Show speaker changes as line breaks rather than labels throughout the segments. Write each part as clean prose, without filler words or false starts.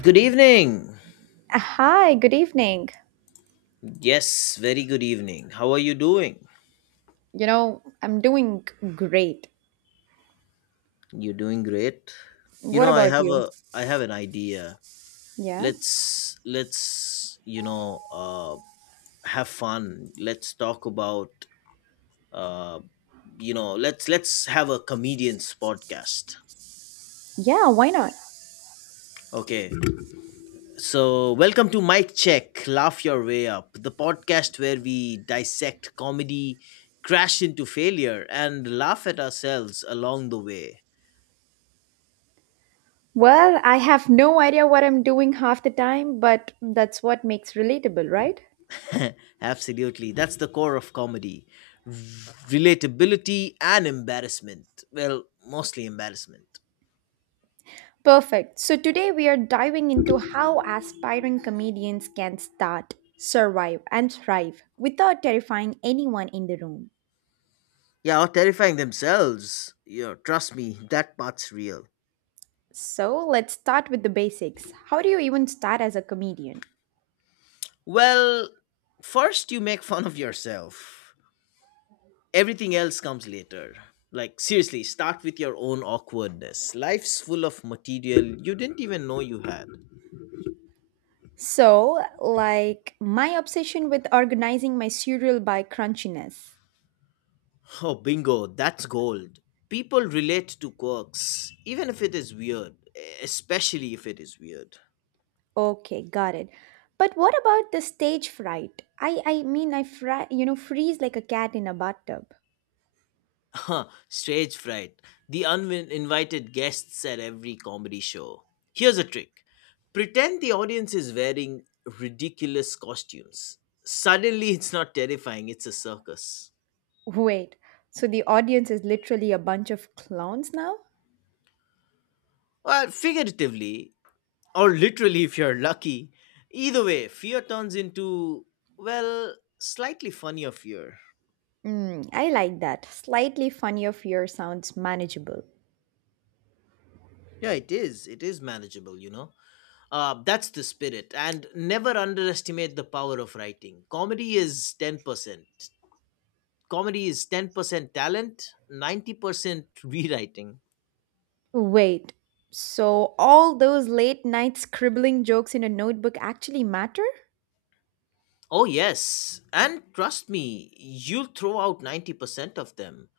Good evening.
Hi, good evening.
Yes, very good evening. How are you doing?
I'm doing great.
You're doing great.
What
I
about
have
you?
a I have an idea.
Yeah?
Let's have fun. Let's talk about uh let's have a comedian's podcast.
Yeah, why not?
Okay. So, welcome to Mic Check, Laugh Your Way Up, the podcast where we dissect comedy, crash into failure and laugh at ourselves along the way.
Well, I have no idea what I'm doing half the time, but that's what makes relatable, right?
Absolutely. That's the core of comedy, relatability and embarrassment. Well, mostly embarrassment.
Perfect. So today we are diving into how aspiring comedians can start, survive, and thrive without terrifying anyone in the room.
Yeah, or terrifying themselves. Yeah, trust me, that part's real.
So let's start with the basics. How do you even start as a comedian?
Well, first you make fun of yourself, everything else comes later. Like, seriously, start with your own awkwardness. Life's full of material you didn't even know you had.
So, like my obsession with organizing my cereal by crunchiness.
Oh, bingo, that's gold. People relate to quirks, even if it is weird, especially if it is weird.
Okay, got it. But what about the stage fright? I mean I fry, freeze like a cat in a bathtub.
Huh, stage fright, the uninvited guests at every comedy show. Here's a trick, pretend the audience is wearing ridiculous costumes. Suddenly, it's not terrifying, it's a circus.
Wait. So the audience is literally a bunch of clowns now?
Well, figuratively, or literally if you're lucky. Either way, fear turns into, well, slightly funnier fear.
I like that. Slightly funnier fear sounds manageable.
Yeah, it is. It is manageable. That's the spirit. And never underestimate the power of writing. Comedy is 10%. Comedy is 10% talent, 90% rewriting.
Wait. So all those late night scribbling jokes in a notebook actually matter?
Oh, yes. And trust me, you'll throw out 90% of them.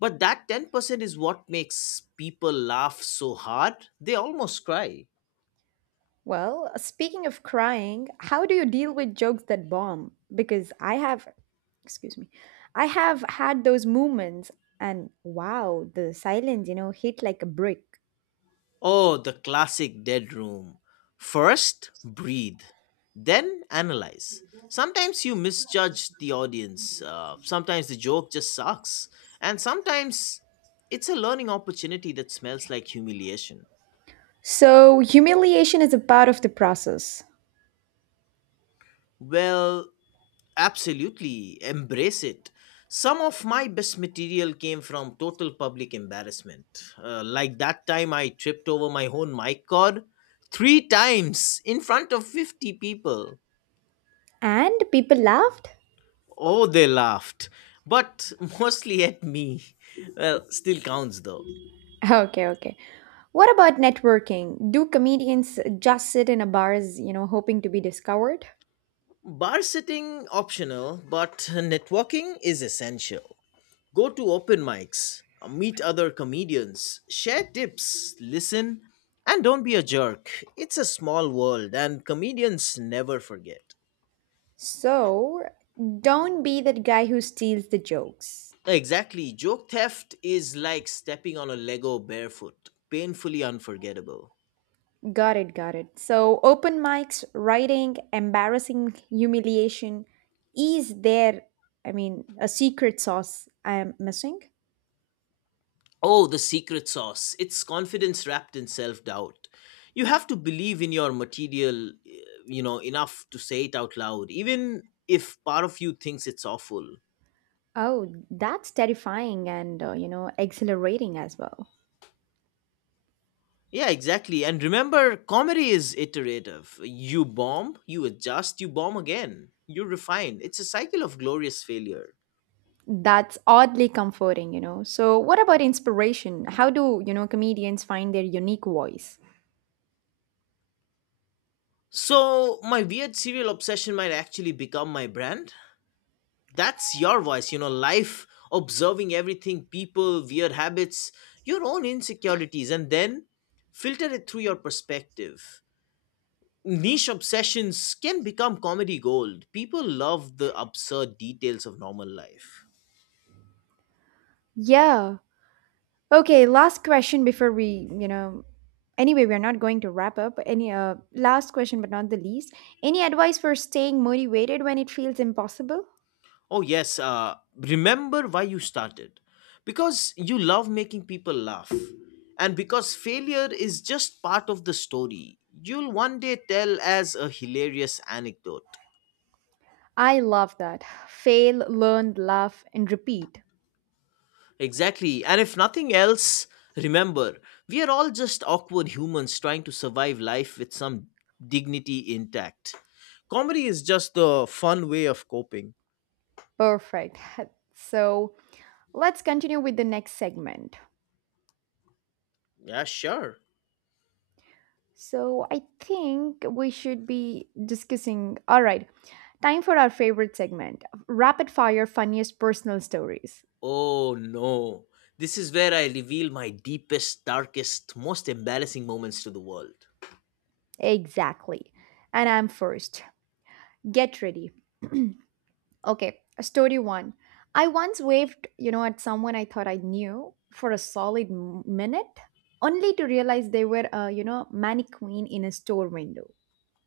But that 10% is what makes people laugh so hard, they almost cry.
Well, speaking of crying, how do you deal with jokes that bomb? Because excuse me, I have had those moments and wow, the silence hit like a brick.
Oh, the classic dead room. First, breathe, then analyze. Sometimes you misjudge the audience, sometimes the joke just sucks, and sometimes it's a learning opportunity that smells like humiliation.
So, humiliation is a part of the process.
Well, absolutely, embrace it. Some of my best material came from total public embarrassment. Like that time I tripped over my own mic cord three times in front of 50 people.
And people laughed?
Oh, they laughed, but mostly at me. Well, still counts though.
Okay, okay. What about networking? Do comedians just sit in a bars hoping to be discovered?
Bar sitting optional, but networking is essential. Go to open mics, meet other comedians, share tips, listen, and don't be a jerk. It's a small world and comedians never forget.
So, don't be that guy who steals the jokes.
Exactly, joke theft is like stepping on a Lego barefoot, painfully unforgettable.
Got it, got it. So open mics, writing, embarrassing humiliation. Is there, I mean, a secret sauce I am missing?
Oh, the secret sauce. It's confidence wrapped in self doubt. You have to believe in your material, enough to say it out loud, even if part of you thinks it's awful.
Oh, that's terrifying and exhilarating as well.
Yeah, exactly. And remember, comedy is iterative. You bomb, you adjust, you bomb again. You refine. It's a cycle of glorious failure.
That's oddly comforting. So, what about inspiration? How do comedians find their unique voice?
So, my weird serial obsession might actually become my brand? That's your voice, life, observing everything, people, weird habits, your own insecurities, and then filter it through your perspective. Niche obsessions can become comedy gold. People love the absurd details of normal life.
Yeah, okay, last question before anyway, we're not going to wrap up. Any last question, but not the least. Any advice for staying motivated when it feels impossible?
Oh yes, remember why you started, because you love making people laugh, and because failure is just part of the story you'll one day tell as a hilarious anecdote.
I love that. Fail, learn, laugh, and repeat.
Exactly. And if nothing else, remember, we are all just awkward humans trying to survive life with some dignity intact. Comedy is just the fun way of coping.
Perfect. So let's continue with the next segment.
Yeah, sure.
So I think we should be discussing. All right, time for our favorite segment rapid fire funniest personal stories.
Oh no. This is where I reveal my deepest, darkest, most embarrassing moments to the world.
Exactly. And I'm first. Get ready. Okay, story one. I once waved at someone I thought I knew for a solid minute, only to realize they were mannequin in a store window.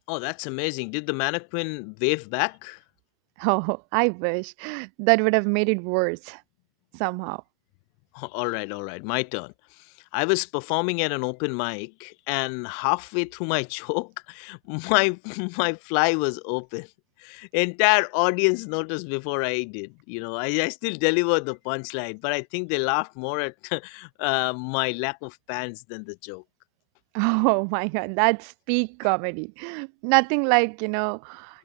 Oh, that's amazing. Did the mannequin wave back?
Oh, I wish that would have made it worse somehow.
Alright, alright, my turn. I was performing at an open mic, and halfway through my joke, my my fly was open. Entire audience noticed before I did. I still delivered the punchline, but I think they laughed more at my lack of pants than the joke.
Oh my god, that's peak comedy. Nothing like,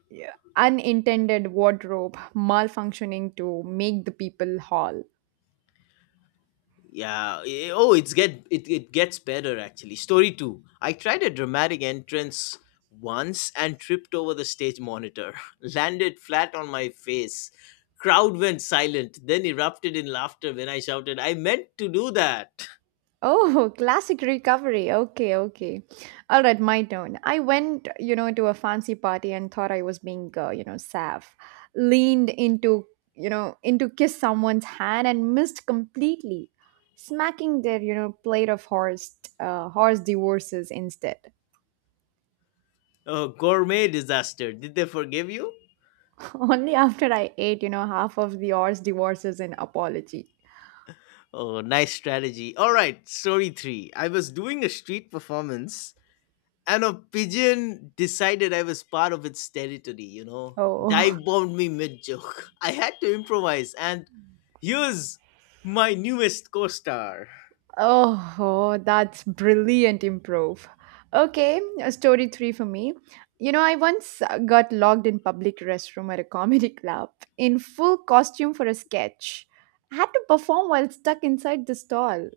yeah, unintended wardrobe malfunctioning to make the people haul.
Yeah. Oh, it gets better actually. Story two. I tried a dramatic entrance once and tripped over the stage monitor, landed flat on my face. Crowd went silent, then erupted in laughter when I shouted, "I meant to do that!"
Oh, classic recovery. Okay, okay. All right, my turn. I went to a fancy party and thought I was being sav. Leaned into kiss someone's hand and missed completely, smacking their plate of horse divorces instead.
Oh, gourmet disaster. Did they forgive you?
Only after I ate half of the horse divorces in apology.
Oh, nice strategy. All right, story three. I was doing a street performance and a pigeon decided I was part of its territory.
Oh.
Dive bombed me mid joke. I had to improvise, and here's my newest co star.
Oh, oh, that's brilliant improve. Okay, a story three for me. I once got locked in public restroom at a comedy club in full costume for a sketch. I had to perform while stuck inside the stall.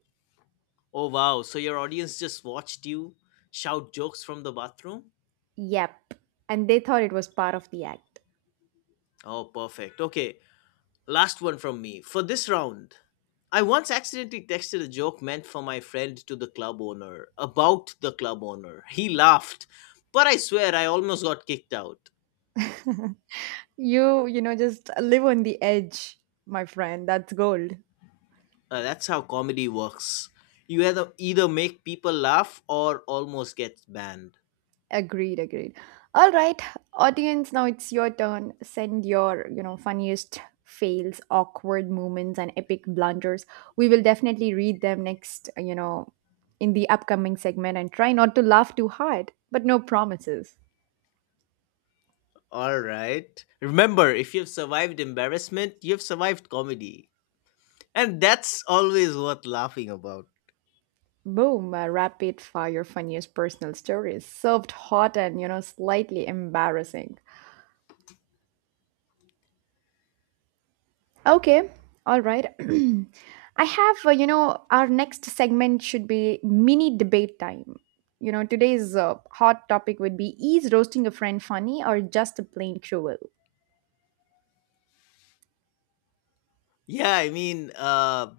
Oh, wow. So your audience just watched you shout jokes from the bathroom?
Yep. And they thought it was part of the act.
Oh, perfect. Okay, last one from me. For this round, I once accidentally texted a joke meant for my friend to the club owner about the club owner. He laughed, but I swear I almost got kicked out.
You just live on the edge, my friend. That's gold.
That's how comedy works. You either make people laugh or almost get banned.
Agreed, agreed. All right, audience, now it's your turn. Send your funniest fails, awkward moments, and epic blunders. We will definitely read them next in the upcoming segment and try not to laugh too hard, but no promises.
All right. Remember, if you've survived embarrassment, you've survived comedy. And that's always worth laughing about.
Boom, rapid fire funniest personal stories, served hot and slightly embarrassing. Okay, all right. I have, you know, Our next segment should be mini debate time. Today's hot topic would be is roasting a friend funny or just plain cruel?
Yeah, I mean,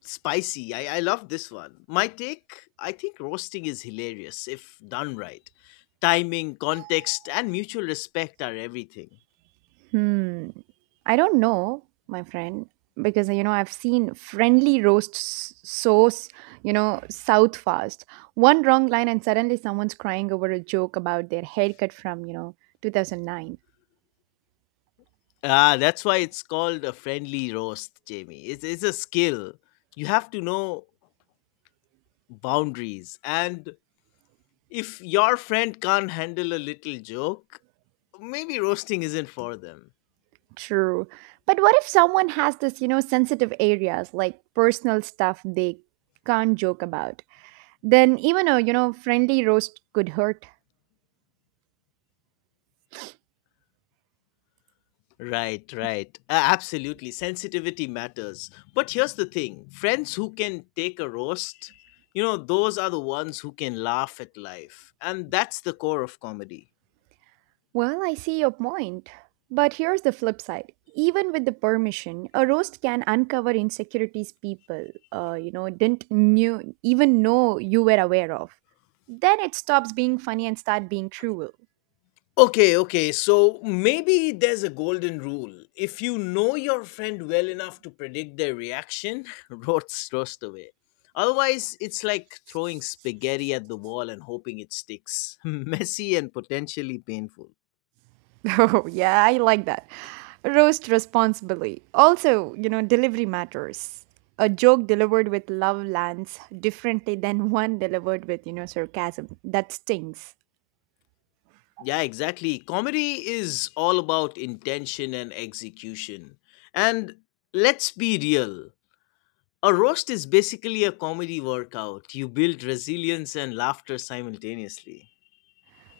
spicy. I love this one. My take, I think roasting is hilarious if done right. Timing, context, and mutual respect are everything.
Hmm, I don't know, my friend, because I've seen friendly roasts so, south fast. One wrong line and suddenly someone's crying over a joke about their haircut from, you know, 2009.
Ah, that's why it's called a friendly roast, Jamie. It's a skill. You have to know boundaries. And if your friend can't handle a little joke, maybe roasting isn't for them.
True. But what if someone has this sensitive areas like personal stuff they can't joke about? Then even a friendly roast could hurt.
Right. Absolutely. Sensitivity matters. But here's the thing, friends who can take a roast, those are the ones who can laugh at life. And that's the core of comedy.
Well, I see your point. But here's the flip side. Even with the permission, a roast can uncover insecurities people didn't knew even know you were aware of. Then it stops being funny and start being cruel.
Okay, okay. So maybe there's a golden rule. If you know your friend well enough to predict their reaction, roast away. Otherwise, it's like throwing spaghetti at the wall and hoping it sticks. Messy and potentially painful.
Oh, yeah, I like that. Roast responsibly. Also, delivery matters. A joke delivered with love lands differently than one delivered with sarcasm. That stings.
Yeah, exactly. Comedy is all about intention and execution. And let's be real. A roast is basically a comedy workout. You build resilience and laughter simultaneously.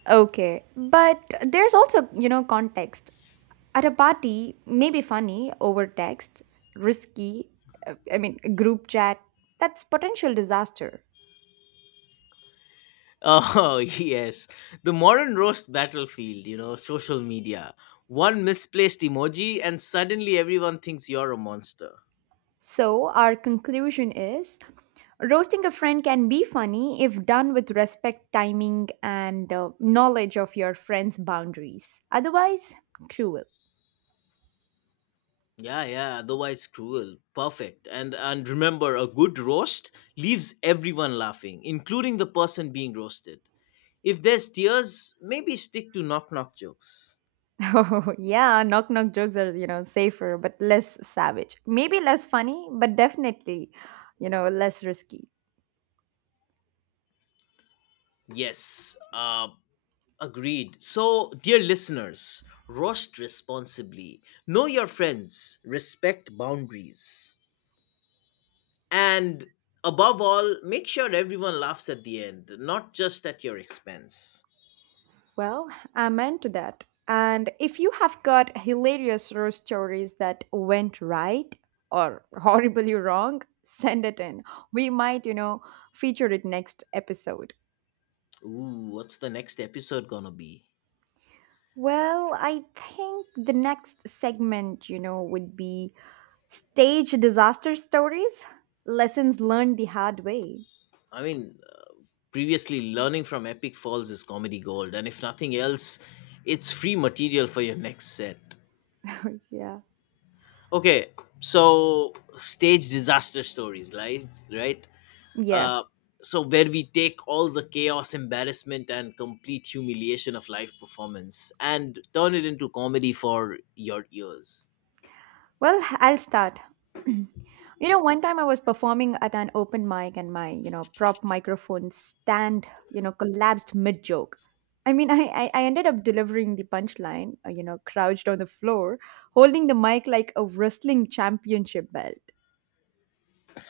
Okay, but there's also context. At a party, maybe funny over text, risky, I mean, group chat, that's potential disaster.
Oh, yes. The modern roast battlefield, social media. One misplaced emoji, and suddenly everyone thinks you're a monster.
So, our conclusion is roasting a friend can be funny if done with respect, timing, and knowledge of your friend's boundaries. Otherwise, cruel.
Yeah, yeah, otherwise cruel. Perfect. And remember, a good roast leaves everyone laughing, including the person being roasted. If there's tears, maybe stick to knock knock jokes.
Oh, yeah, knock knock jokes are safer but less savage. Maybe less funny, but definitely less risky.
Yes, agreed. So, dear listeners, roast responsibly. Know your friends, respect boundaries. And above all, make sure everyone laughs at the end, not just at your expense.
Well, amen to that. And if you have got hilarious horror stories that went right or horribly wrong, send it in. We might feature it next episode.
Ooh, what's the next episode gonna be?
Well, I think the next segment would be stage disaster stories, lessons learned the hard way.
I mean, previously, learning from Epic Falls is comedy gold, and if nothing else, it's free material for your next set.
Yeah.
Okay, so stage disaster stories, right? Right?
Yeah.
Uh, so where we take all the chaos, embarrassment, and complete humiliation of live performance and turn it into comedy for your ears.
Well, I'll start. One time I was performing at an open mic and my prop microphone stand collapsed mid joke. I mean, I ended up delivering the punchline, crouched on the floor, holding the mic like a wrestling championship belt.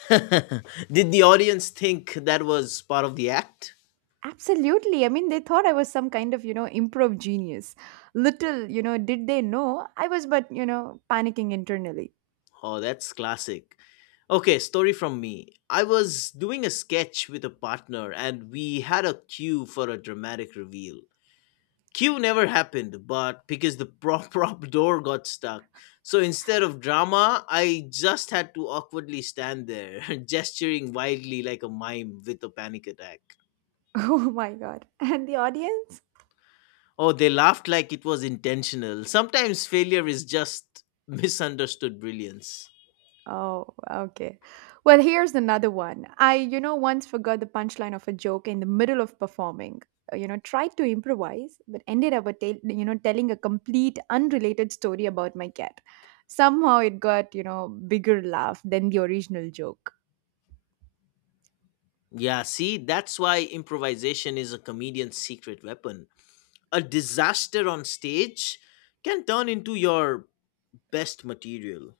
Did the audience think that was part of the act?
Absolutely. I mean, they thought I was some kind of improv genius. Little, did they know I was but panicking internally.
Oh, that's classic. Okay, story from me. I was doing a sketch with a partner and we had a cue for a dramatic reveal. Cue never happened, but because the prop prop door got stuck. So instead of drama, I just had to awkwardly stand there, gesturing wildly like a mime with a panic attack.
Oh my God. And the audience?
Oh, they laughed like it was intentional. Sometimes failure is just misunderstood brilliance.
Oh, okay. Well, here's another one. I once forgot the punchline of a joke in the middle of performing. Tried to improvise, but ended up, a tell you know, telling a complete unrelated story about my cat. Somehow it got bigger laugh than the original joke.
Yeah, see, that's why improvisation is a comedian's secret weapon. A disaster on stage can turn into your best material.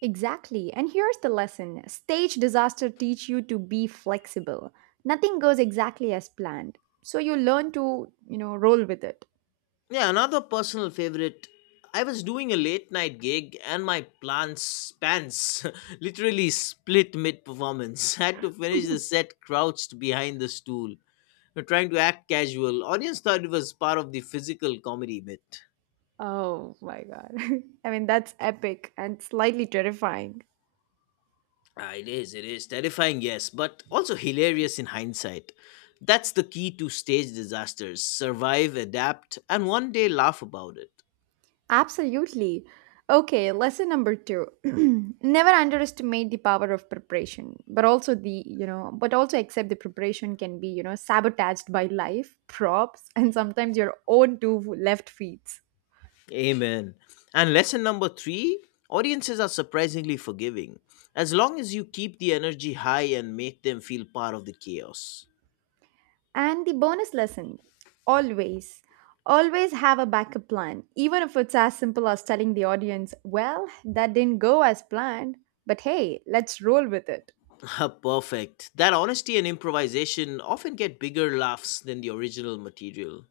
Exactly. And here's the lesson stage disaster teach you to be flexible. Nothing goes exactly as planned. So you learn to roll with it.
Yeah, another personal favorite. I was doing a late night gig and my plans pants literally split mid performance. Had to finish the set crouched behind the stool, trying to act casual. Audience thought it was part of the physical comedy bit.
Oh my God. I mean, that's epic and slightly terrifying.
Ah, it is terrifying, yes, but also hilarious in hindsight. That's the key to stage disasters, survive, adapt, and one day laugh about it.
Absolutely. Okay, lesson number two. Never underestimate the power of preparation, but also but also accept the preparation can be sabotaged by life, props, and sometimes your own two left feet.
Amen. And lesson number three, audiences are surprisingly forgiving, as long as you keep the energy high and make them feel part of the chaos.
And the bonus lesson always, always have a backup plan, even if it's as simple as telling the audience, well, that didn't go as planned, but hey, let's roll with it.
Ah, perfect. That honesty and improvisation often get bigger laughs than the original material.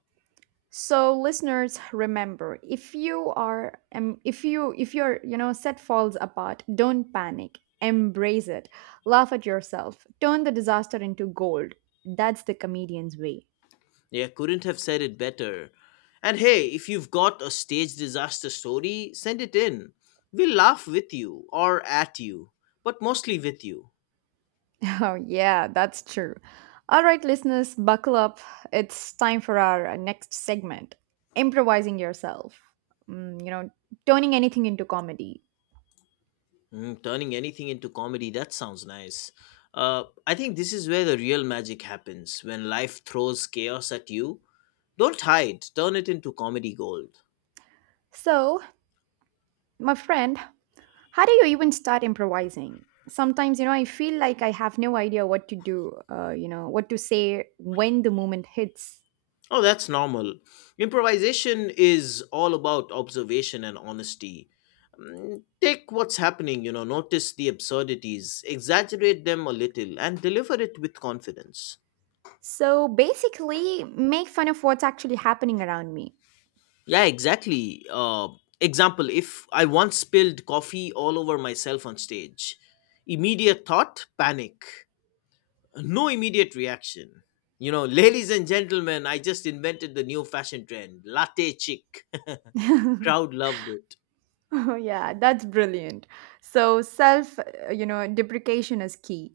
So listeners, remember if you are if your set falls apart, don't panic. Embrace it. Laugh at yourself. Turn the disaster into gold. That's the comedian's way.
Yeah, couldn't have said it better. And hey, if you've got a stage disaster story, send it in. We'll laugh with you or at you, but mostly with you.
Oh yeah, that's true. All right, listeners, buckle up. It's time for our next segment. Improvising yourself. Mm, you know, turning anything into comedy.
Mm, turning anything into comedy, that sounds nice. I think this is where the real magic happens when life throws chaos at you. Don't hide, turn it into comedy gold.
So, my friend, how do you even start improvising? Sometimes, I feel like I have no idea what to do, what to say when the moment hits.
Oh, that's normal. Improvisation is all about observation and honesty. Mm, take what's happening, notice the absurdities, exaggerate them a little, and deliver it with confidence.
So basically, make fun of what's actually happening around me.
Yeah, exactly. Example, if I once spilled coffee all over myself on stage, immediate thought, panic. No, immediate reaction. Ladies and gentlemen, I just invented the new fashion trend, latte chick.
Oh,
Crowd loved it.
yeah, that's brilliant. So self, deprecation is key.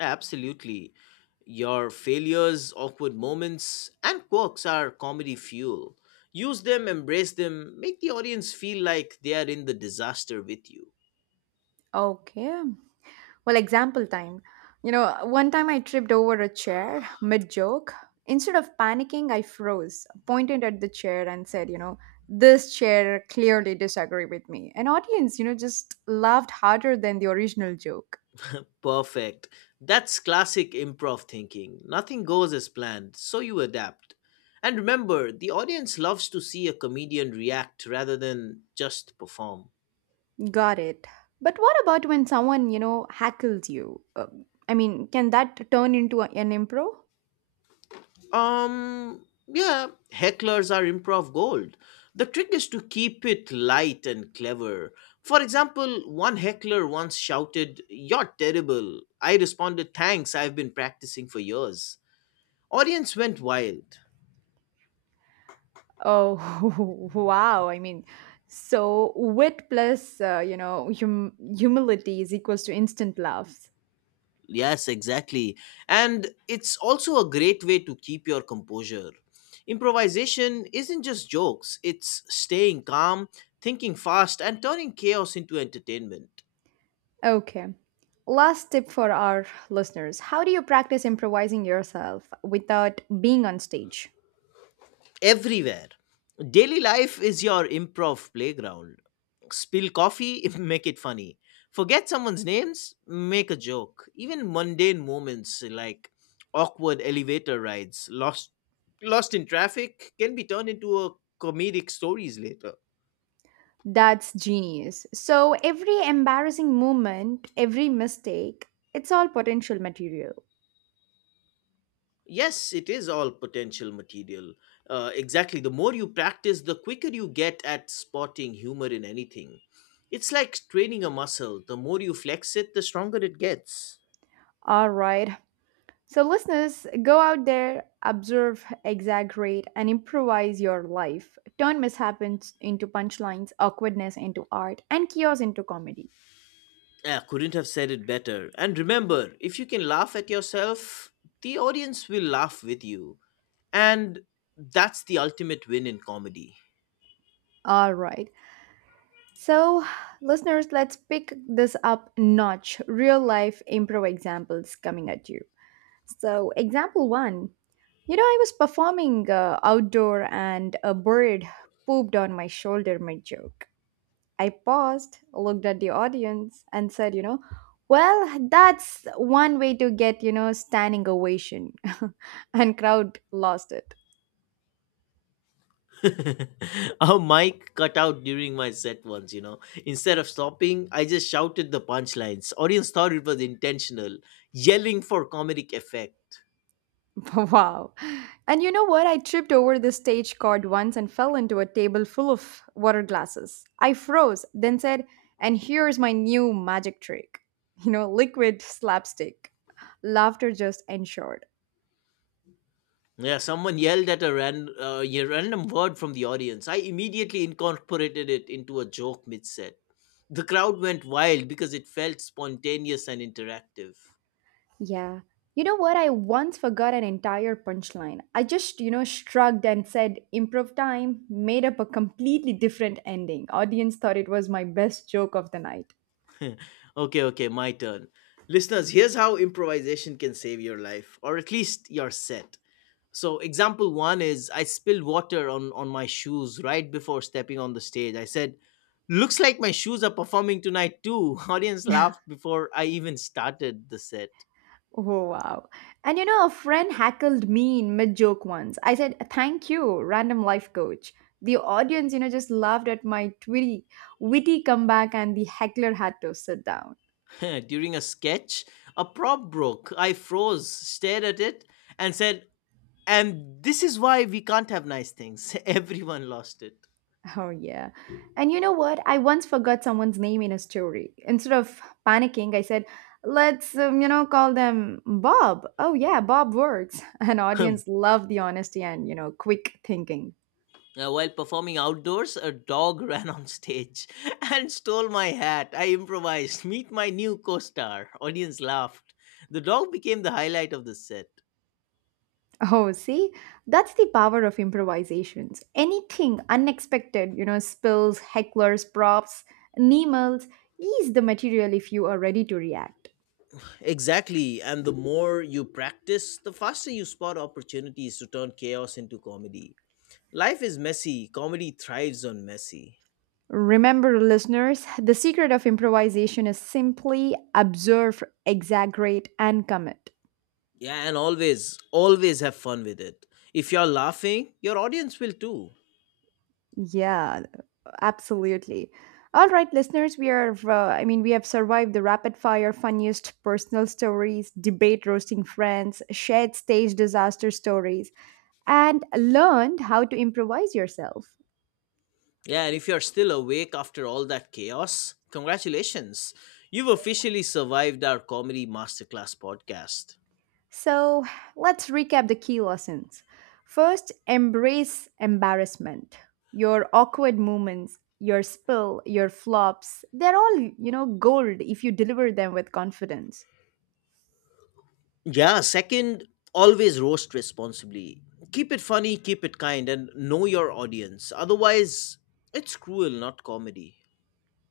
Absolutely. Your failures, awkward moments, and quirks are comedy fuel. Use them, embrace them, make the audience feel like they are in the disaster with you.
Okay, well, example time. One time I tripped over a chair mid joke. Instead of panicking, I froze, pointed at the chair, and said, this chair clearly disagree with me. An audience just laughed harder than the original joke.
Perfect. That's classic improv thinking. Nothing goes as planned, so you adapt. And remember, the audience loves to see a comedian react rather than just perform.
Got it. But what about when someone hackles you? I mean, can that turn into an improv?
Um, yeah, hecklers are improv gold. The trick is to keep it light and clever. For example, one heckler once shouted, "You're terrible." I responded, "Thanks, I've been practicing for years." Audience went wild.
Oh, wow. I mean, so wit plus, humility is equals to instant laughs.
Yes, exactly. And it's also a great way to keep your composure. Improvisation isn't just jokes, it's staying calm, thinking fast, and turning chaos into entertainment.
Okay. Last tip for our listeners. How do you practice improvising yourself without being on stage?
Everywhere. Daily life is your improv playground. Spill coffee, make it funny. Forget someone's names, make a joke. Even mundane moments like awkward elevator rides, lost in traffic can be turned into a comedic stories later.
That's genius. So, every embarrassing moment, every mistake, it's all potential material.
Yes, it is all potential material. Exactly. The more you practice, the quicker you get at spotting humor in anything. It's like training a muscle. The more you flex it, the stronger it gets.
All right. So, listeners, go out there, observe, exaggerate, and improvise your life. Turn mishaps into punchlines, awkwardness into art, and chaos into comedy.
I couldn't have said it better. And remember, if you can laugh at yourself, the audience will laugh with you. And that's the ultimate win in comedy.
All right. So, listeners, let's pick this up a notch real life improv examples coming at you. So, example one, I was performing outdoor and a bird pooped on my shoulder mid joke. I paused, looked at the audience, and said, well, that's one way to get standing ovation. And crowd lost it.
Our mic cut out during my set once. Instead of stopping, I just shouted the punchlines. Audience thought it was intentional, yelling for comedic effect.
Wow. And you know what? I tripped over the stage card once and fell into a table full of water glasses. I froze, then said, and here's my new magic trick. Liquid slapstick. Laughter just ensured.
Yeah, someone yelled at a random word from the audience. I immediately incorporated it into a joke mid set. The crowd went wild because it felt spontaneous and interactive.
Yeah. You know what? I once forgot an entire punchline. I just shrugged and said, improv time, made up a completely different ending. Audience thought it was my best joke of the night.
Okay, okay, my turn. Listeners, here's how improvisation can save your life, or at least your set. So, example one is I spilled water on my shoes right before stepping on the stage. I said, "Looks like my shoes are performing tonight too." Audience laughed before I even started the set.
Oh, wow. And a friend hackled me in mid joke once. I said, thank you, random life coach. The audience, just laughed at my twitty, witty comeback, and the heckler had to sit down.
During a sketch, a prop broke. I froze, stared at it, and said, "And this is why we can't have nice things." Everyone lost it.
Oh, yeah. And you know what? I once forgot someone's name in a story. Instead of panicking, I said, let's call them Bob. Oh, yeah, Bob works. An
Ahem.
audience loved the honesty and quick thinking.
While performing outdoors, a dog ran on stage and stole my hat. I improvised, "Meet my new co star." Audience laughed. The dog became the highlight of the set.
Oh, see, that's the power of improvisations. Anything unexpected, spills, hecklers, props, nemals, ease the material if you are ready to react.
Exactly. And the more you practice, the faster you spot opportunities to turn chaos into comedy. Life is messy. Comedy thrives on messy.
Remember, listeners, the secret of improvisation is simply observe, exaggerate, and commit.
Yeah, and always, always have fun with it. If you're laughing, your audience will too.
Yeah, absolutely. All right, listeners, we are, I mean, we have survived the rapid fire, funniest personal stories, debate roasting friends, shared stage disaster stories and learned how to improvise yourself.
Yeah, and if you're still awake after all that chaos, congratulations. You've officially survived our comedy masterclass podcast.
So let's recap the key lessons. First, embrace embarrassment. Your awkward moments, your spill, your flops, they're all, gold if you deliver them with confidence.
Yeah, second, always roast responsibly. Keep it funny, keep it kind, and know your audience. Otherwise, it's cruel, not comedy.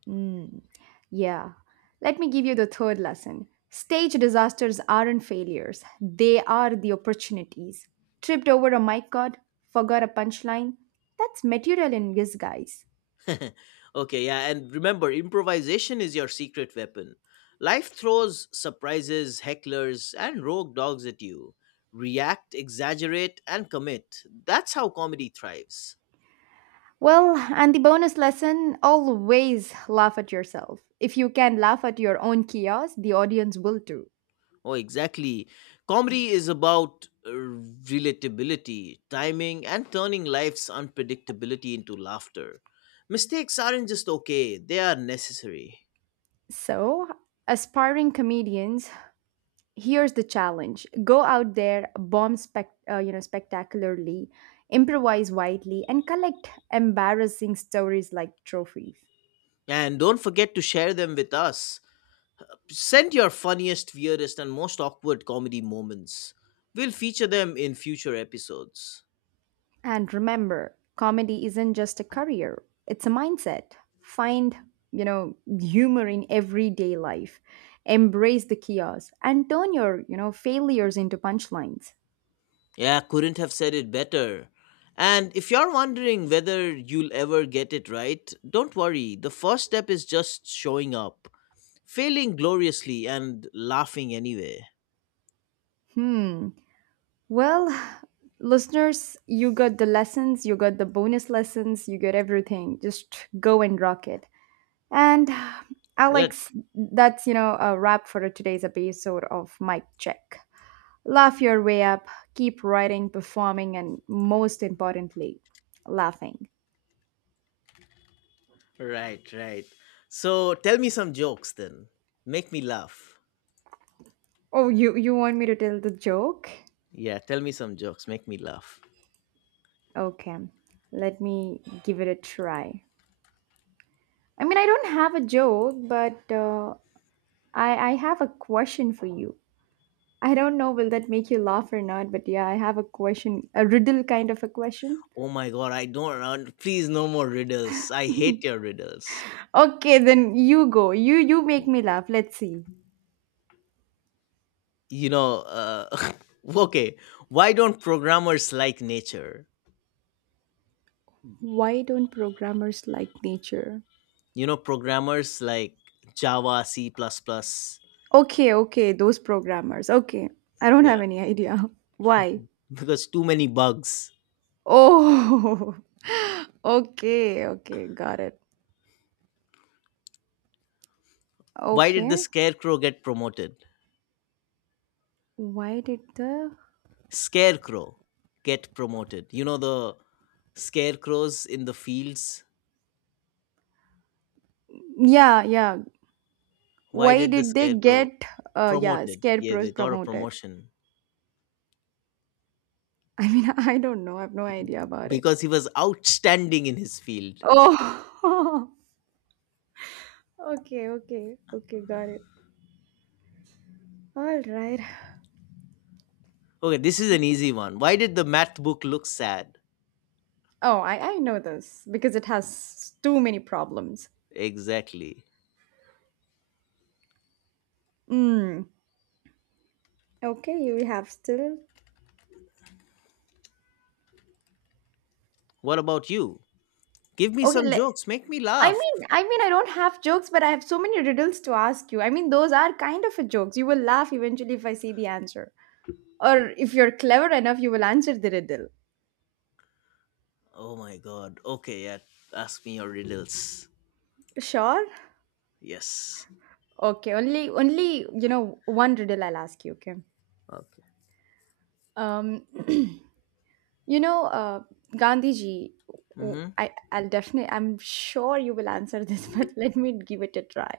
Mm, yeah. Let me give you the third lesson. Stage disasters aren't failures, they are the opportunities. Tripped over a mic cord, forgot a punchline, that's material in disguise.
Okay, yeah, and remember, improvisation is your secret weapon. Life throws surprises, hecklers, and rogue dogs at you. React, exaggerate, and commit. That's how comedy thrives.
Well, and the bonus lesson, always laugh at yourself. If you can laugh at your own chaos, the audience will too.
Oh, exactly. Comedy is about relatability, timing, and turning life's unpredictability into laughter. Mistakes aren't just okay, they are necessary.
So, aspiring comedians, here's the challenge. Go out there, bomb spectacularly, improvise widely, and collect embarrassing stories like trophies.
And don't forget to share them with us. Send your funniest, weirdest, and most awkward comedy moments. We'll feature them in future episodes.
And remember, comedy isn't just a career, it's a mindset. Find, humor in everyday life. Embrace the chaos and turn your, failures into punchlines.
Yeah, couldn't have said it better. And if you're wondering whether you'll ever get it right, don't worry. The first step is just showing up, failing gloriously, and laughing anyway.
Hmm. Well, listeners, you got the lessons, you got the bonus lessons, you got everything. Just go and rock it. And
Right,
Alex, that's, a wrap for today's episode of Mic Check. Laugh your way up, keep writing, performing, and most importantly, laughing.
right. So tell me some jokes then. Make me laugh.
Oh, you want me to tell the joke?
Yeah, tell me some jokes. Make me laugh.
Okay, let me give it a try. I mean, I don't have a joke, but I have a question for you. I don't know will that make you laugh or not, but yeah, I have a question, a riddle kind of a question.
Oh my god, I don't. Please, no more riddles. I hate your riddles.
Okay, then you go. You make me laugh. Let's see.
You know, uh, okay, why don't programmers like nature?
Why don't programmers like nature?
You know, programmers like Java, C. plus. Plus.
Okay, okay, those programmers. Okay. I don't
Yeah,
have any idea. Why?
because too many bugs.
Oh, okay, okay, got it.
Why did the
Okay.
scarecrow get promoted?
Why did the...
Scarecrow get promoted. You know, the scarecrows in the fields.
Yeah, yeah.
Why
Why
did the
did they
scarecrow
get, uh, yeah,
promoted? Yeah,
scarecrows
they got a
promoted?
promotion
I mean, I don't know. I have no idea about it.
because he was outstanding in his field.
Oh. Okay, okay. Okay, got it. All right.
Okay, this is
So...
an easy one. Why did the math book look sad?
Oh, I know this because it has too many problems.
Exactly.
Mm. Okay, you have still...
What about you? Give me
Okay,
some
le-
jokes. Make me laugh.
I don't have jokes, but I have so many riddles to ask you. I mean, those are kind of a jokes. You will laugh eventually if I say the answer, or if you're clever enough, you will answer the riddle.
Oh my god. Okay, yeah. Ask me your riddles.
Sure.
Yes.
Okay. Only you know one riddle I'll ask you. Okay.
Okay.
Um, you know, uh, Gandhiji. w-
Mm-hmm.
I, I'll definitely. I'm sure you will answer this, but let me give it a try.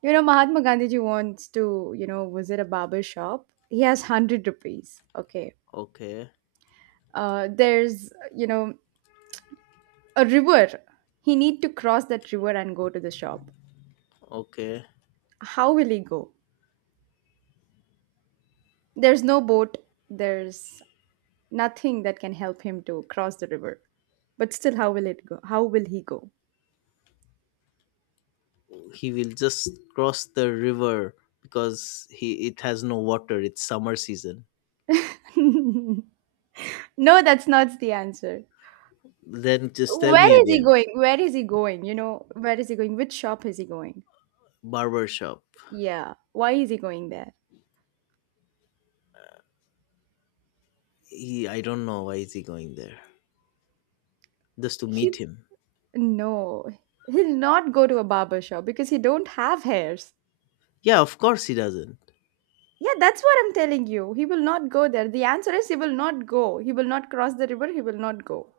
You know, Mahatma Gandhiji wants to, visit a barber shop. He has 100 rupees. Okay.
Okay.
There's, a river. He need to cross that river and go to the shop.
Okay.
How will he go? There's no boat. There's nothing that can help him to cross the river, but still how will it go, how will he go?
He will just cross the river because he it has no water. It's summer season.
No, that's not the answer.
Then just tell
Where
me
is he
again.
going, where is he going, where is he going, which shop is he going?
Barber shop.
Yeah, why is he going there?
He I don't know why is he going there. Just to
He,
meet him.
no, he'll not go to a barber shop because he don't have hairs.
Yeah, of course he doesn't.
Yeah, that's what I'm telling you. He will not go there. The answer is he will not go. He will not cross the river. He will not go.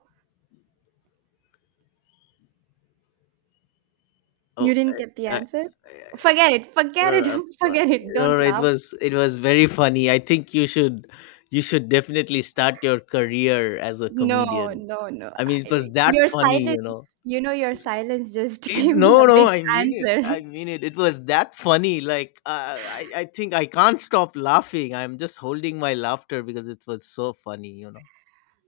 You
Oh,
didn't get the
I, I,
answer?
I, uh,
Forget it. Forget it. Forget it.
no,
Don't
it
laugh.
was very funny. I think you should definitely start your career as a
No,
comedian.
no, no.
I mean, it was
I-
that
Your
funny, you know.
silence, your silence just
It,
gave me
no,
a
no,
big
I mean it.
answer.
I mean it. It was that funny. Like I think I can't stop laughing. I'm just holding my laughter because it was so funny.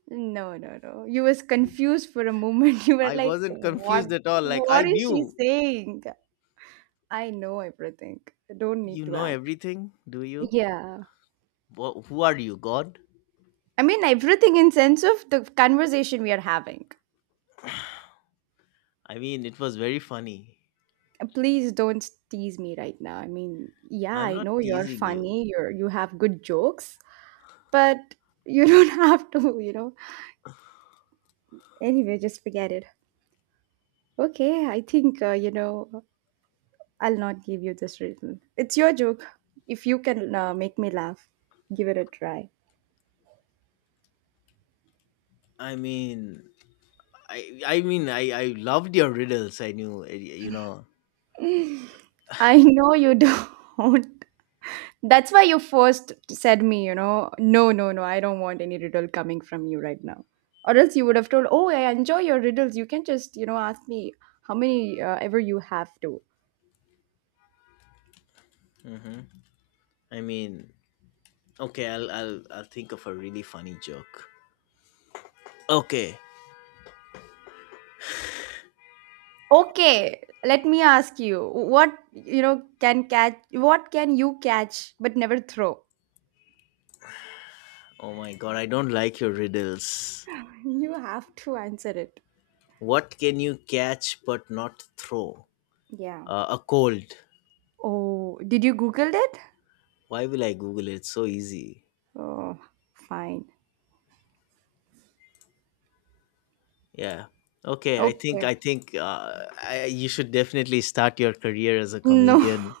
No, no, no. You was confused for a moment. You were
I
like,
wasn't
what?
confused at all. Like
What
I
is she
knew,
saying? I know everything. I don't need
you
to
know
act.
everything, do you?
Yeah.
Wha who are you, God?
I mean, everything in sense of the conversation we are having.
I mean, it was very funny.
Please don't tease me right now. I mean, yeah,
I'm
I
not
know you're
teasing you.
funny, you have good jokes, but you don't have to, you know. Anyway, just forget it. Okay, I think, I'll not give you this riddle. It's your joke. If you can, make me laugh, give it a try.
I mean, I loved your riddles. I knew, eh.
I know you don't. That's why you first said me, you know, no, no, no, I don't want any riddle coming from you right now. Or else you would have told, oh, I enjoy your riddles. You can just, you know, ask me how many, ever you have to.
Hmm. I mean, okay, I'll think of a really funny joke. Okay.
Okay, let me ask you, what, what can you catch but never throw?
Oh my god, I don't like your riddles.
You have to answer it.
What can you catch but not throw?
Yeah.
A cold.
Oh, did you Googled it?
Why will I Google it? It's so easy.
Oh, fine.
Yeah. Okay.
Okay.
You should definitely start your career as a
No.
comedian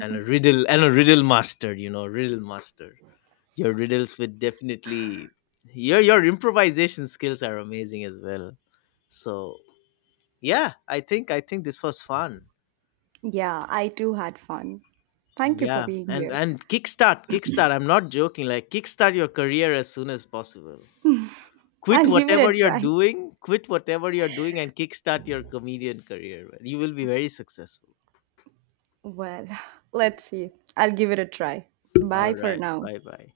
and a riddle master. You know, riddle master. Your riddles would definitely your improvisation skills are amazing as well. So yeah, I think this was fun.
Yeah, I too had fun. Thank you for
Yeah,
being
and
here.
and kickstart. I'm not joking. Like kickstart your career as soon as possible. Quit
I'll give it a
whatever you're
try.
doing, quit whatever you're doing, and kickstart your comedian career. Man. You will be very successful.
Well, let's see. I'll give it a try. Bye
All
for
right.
now.
Bye bye.